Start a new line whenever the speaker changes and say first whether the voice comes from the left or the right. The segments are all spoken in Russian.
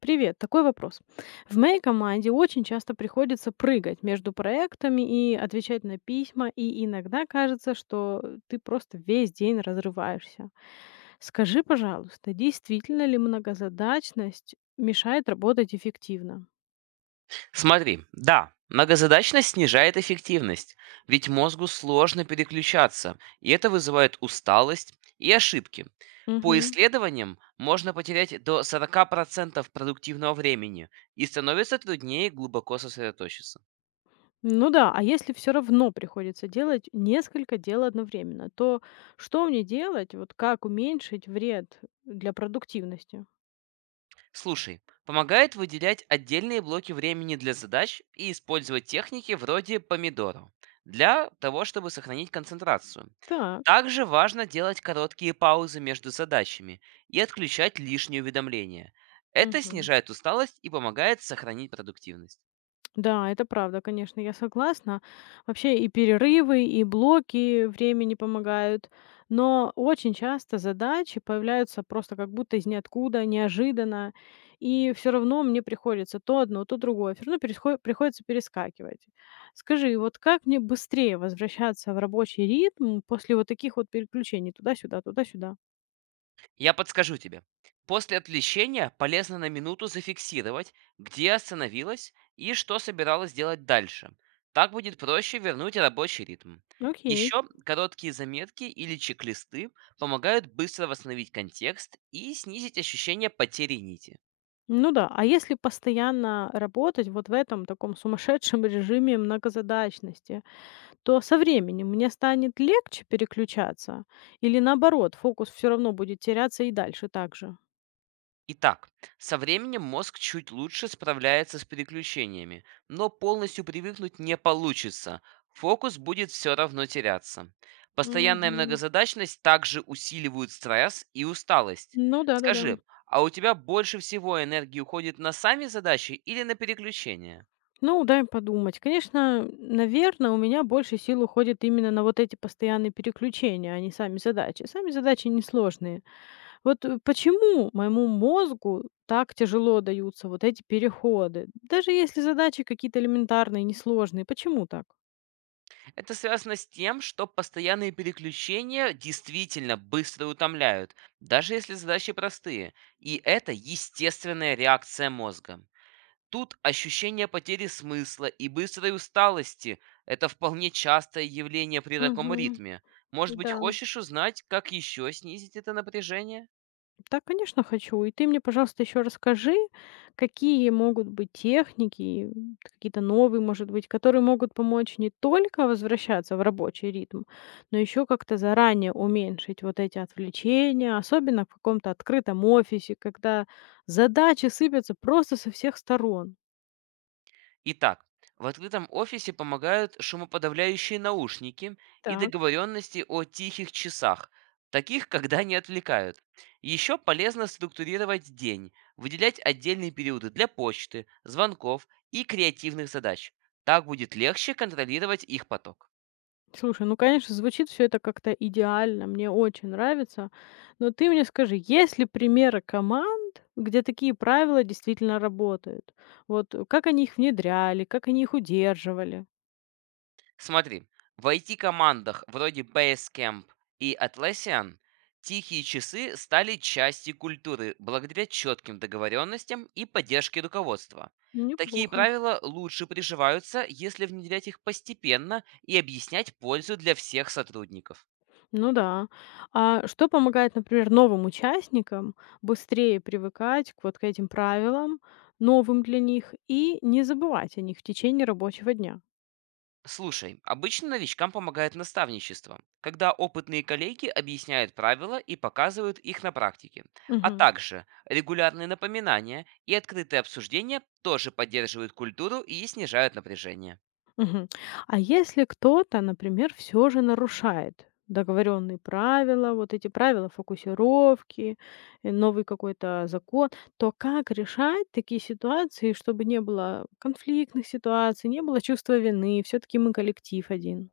left: Привет, такой вопрос. В моей команде очень часто приходится прыгать между проектами и отвечать на письма, и иногда кажется, что ты просто весь день разрываешься. Скажи, пожалуйста, действительно ли многозадачность мешает работать эффективно?
right: Смотри, да, многозадачность снижает эффективность, ведь мозгу сложно переключаться, и это вызывает усталость и ошибки. По
left: Мгм.
right: исследованиям можно потерять до 40% продуктивного времени и становится труднее глубоко сосредоточиться.
left: Ну да, а если все равно приходится делать несколько дел одновременно, то что мне делать? Вот как уменьшить вред для продуктивности?
right: Слушай, помогает выделять отдельные блоки времени для задач и использовать техники вроде помидора для того, чтобы сохранить концентрацию.
left: Так.
right: Также важно делать короткие паузы между задачами и отключать лишние уведомления. Это
left: Мгм.
right: снижает усталость и помогает сохранить продуктивность.
left: Да, это правда, конечно, я согласна. Вообще и перерывы, и блоки времени помогают. Но очень часто задачи появляются просто как будто из ниоткуда, неожиданно. И все равно мне приходится то одно, то другое. Все равно приходится перескакивать. Скажи, вот как мне быстрее возвращаться в рабочий ритм после вот таких вот переключений туда-сюда, туда-сюда?
right: Я подскажу тебе. После отвлечения полезно на минуту зафиксировать, где остановилась и что собиралась делать дальше. Так будет проще вернуть рабочий ритм.
left: Окей.
right: Еще короткие заметки или чек-листы помогают быстро восстановить контекст и снизить ощущение потери нити.
left: Ну да, а если постоянно работать вот в этом таком сумасшедшем режиме многозадачности, то со временем мне станет легче переключаться или наоборот, фокус все равно будет теряться и дальше также.
right: Итак, со временем мозг чуть лучше справляется с переключениями, но полностью привыкнуть не получится. Фокус будет все равно теряться. Постоянная
left: Мгм.
right: многозадачность также усиливает стресс и усталость.
left: Ну да-да-да.
right: Скажи, а у тебя больше всего энергии уходит на сами задачи или на переключения?
left: Ну, дай подумать. Конечно, наверное, у меня больше сил уходит именно на вот эти постоянные переключения, а не сами задачи. Сами задачи несложные. Вот, почему моему мозгу так тяжело даются вот эти переходы? Даже если задачи какие-то элементарные, несложные, почему так?
right: Это связано с тем, что постоянные переключения действительно быстро утомляют, даже если задачи простые. И это естественная реакция мозга. Тут ощущение потери смысла и быстрой усталости– это вполне частое явление при таком
left: Мгм.
right: ритме. Может быть,
left: Да.
right: хочешь узнать, как еще снизить это напряжение?
left: Да, конечно, хочу. И ты мне, пожалуйста, еще расскажи, какие могут быть техники, какие-то новые, может быть, которые могут помочь не только возвращаться в рабочий ритм, но еще как-то заранее уменьшить вот эти отвлечения, особенно в каком-то открытом офисе, когда задачи сыпятся просто со всех сторон.
right: Итак, в открытом офисе помогают шумоподавляющие наушники и
left: Так.
right: договоренности о тихих часах, таких, когда не отвлекают. Еще полезно структурировать день, выделять отдельные периоды для почты, звонков и креативных задач. Так будет легче контролировать их поток.
left: Слушай, ну, конечно, звучит все это как-то идеально, мне очень нравится. Но ты мне скажи, есть ли примеры команд, где такие правила действительно работают? Вот, как они их внедряли, как они их удерживали?
right: Смотри, в IT-командах вроде Basecamp и Atlassian тихие часы стали частью культуры благодаря четким договоренностям и поддержке руководства. Такие
left: Неплохо.
right: правила лучше приживаются, если внедрять их постепенно и объяснять пользу для всех сотрудников.
left: Ну да. А что помогает, например, новым участникам быстрее привыкать к вот к этим правилам, новым для них, и не забывать о них в течение рабочего дня?
right: Слушай, обычно новичкам помогает наставничество, когда опытные коллеги объясняют правила и показывают их на практике. А
left: Мгм.
right: также регулярные напоминания и открытые обсуждения тоже поддерживают культуру и снижают напряжение.
left: Мгм. А если кто-то, например, все же нарушает договоренные правила, вот эти правила фокусировки, новый какой-то закон, то как решать такие ситуации, чтобы не было конфликтных ситуаций, не было чувства вины? Все таки мы коллектив один.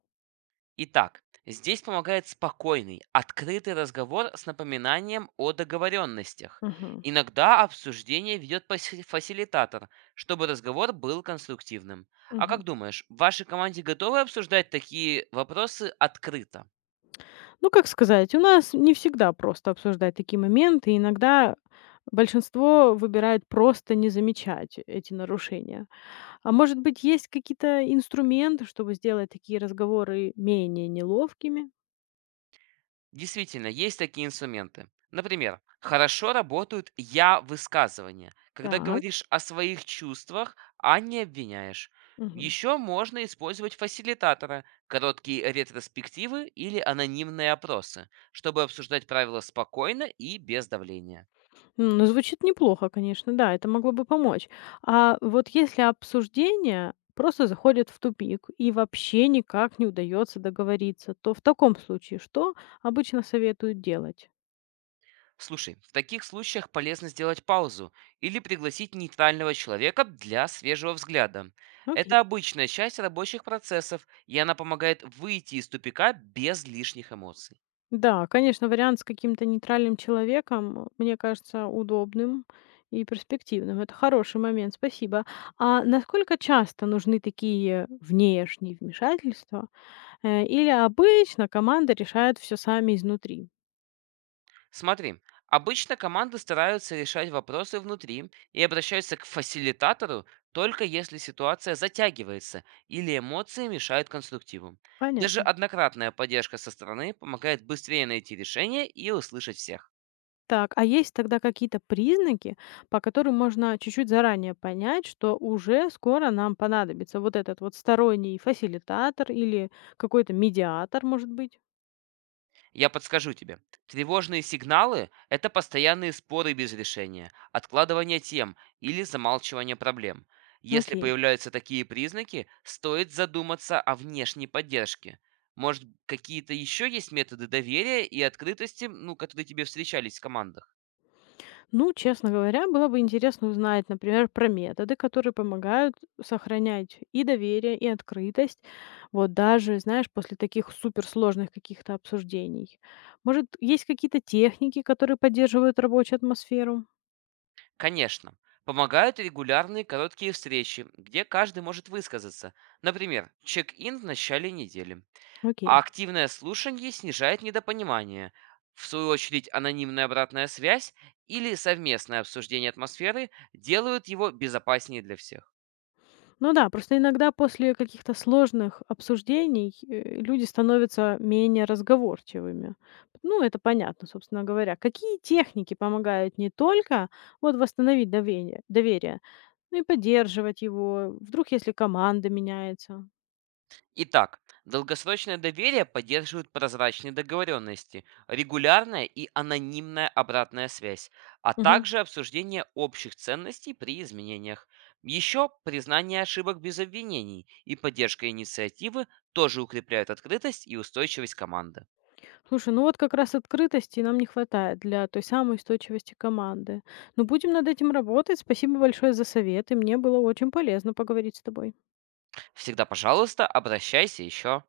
right: Итак, здесь помогает спокойный, открытый разговор с напоминанием о договоренностях.
left: Мгм.
right: Иногда обсуждение ведет фасилитатор, чтобы разговор был конструктивным. А как
left: Мгм.
right: думаешь, в вашей команде готовы обсуждать такие вопросы открыто?
left: Ну, как сказать, у нас не всегда просто обсуждать такие моменты. Иногда большинство выбирает просто не замечать эти нарушения. А может быть, есть какие-то инструменты, чтобы сделать такие разговоры менее неловкими?
right: Действительно, есть такие инструменты. Например, хорошо работают «я-высказывания», когда
left: Так.
right: говоришь о своих чувствах, а не обвиняешь.
left: Мгм.
right: Еще можно использовать фасилитатора, короткие ретроспективы или анонимные опросы, чтобы обсуждать правила спокойно и без давления.
left: Ну, звучит неплохо, конечно, да, это могло бы помочь. А вот если обсуждение просто заходит в тупик и вообще никак не удается договориться, то в таком случае что обычно советуют делать?
right: Слушай, в таких случаях полезно сделать паузу или пригласить нейтрального человека для свежего взгляда.
left: Окей.
right: Это обычная часть рабочих процессов, и она помогает выйти из тупика без лишних эмоций.
left: Да, конечно, вариант с каким-то нейтральным человеком, мне кажется, удобным и перспективным. Это хороший момент, спасибо. А насколько часто нужны такие внешние вмешательства? Или обычно команда решает все сами изнутри?
right: Смотри, обычно команды стараются решать вопросы внутри и обращаются к фасилитатору только если ситуация затягивается или эмоции мешают конструктиву. Даже
left: Понятно.
right: однократная поддержка со стороны помогает быстрее найти решение и услышать всех.
left: Так, а есть тогда какие-то признаки, по которым можно чуть-чуть заранее понять, что уже скоро нам понадобится вот этот вот сторонний фасилитатор или какой-то медиатор, может быть?
right: Я подскажу тебе. Тревожные сигналы– это постоянные споры без решения, откладывание тем или замалчивание проблем. Если
left: Окей.
right: появляются такие признаки, стоит задуматься о внешней поддержке. Может, какие-то еще есть методы доверия и открытости, ну, которые тебе встречались в командах?
left: Ну, честно говоря, было бы интересно узнать, например, про методы, которые помогают сохранять и доверие, и открытость. Вот даже, знаешь, после таких суперсложных каких-то обсуждений. Может, есть какие-то техники, которые поддерживают рабочую атмосферу?
right: Конечно. Помогают регулярные короткие встречи, где каждый может высказаться. Например, чек-ин в начале недели. А
left: Окей.
right: активное слушание снижает недопонимание. В свою очередь, анонимная обратная связь или совместное обсуждение атмосферы делают его безопаснее для всех.
left: Ну да, просто иногда после каких-то сложных обсуждений люди становятся менее разговорчивыми. Ну, это понятно, собственно говоря. Какие техники помогают не только вот восстановить доверие, ну и поддерживать его, вдруг если команда меняется.
right: Итак, долгосрочное доверие поддерживает прозрачные договоренности, регулярная и анонимная обратная связь, а
left: Мгм.
right: также обсуждение общих ценностей при изменениях. Еще признание ошибок без обвинений и поддержка инициативы тоже укрепляют открытость и устойчивость команды.
left: Слушай, ну вот как раз открытости нам не хватает для той самой устойчивости команды. Но будем над этим работать. Спасибо большое за советы. Мне было очень полезно поговорить с тобой.
right: Всегда, пожалуйста, обращайся еще.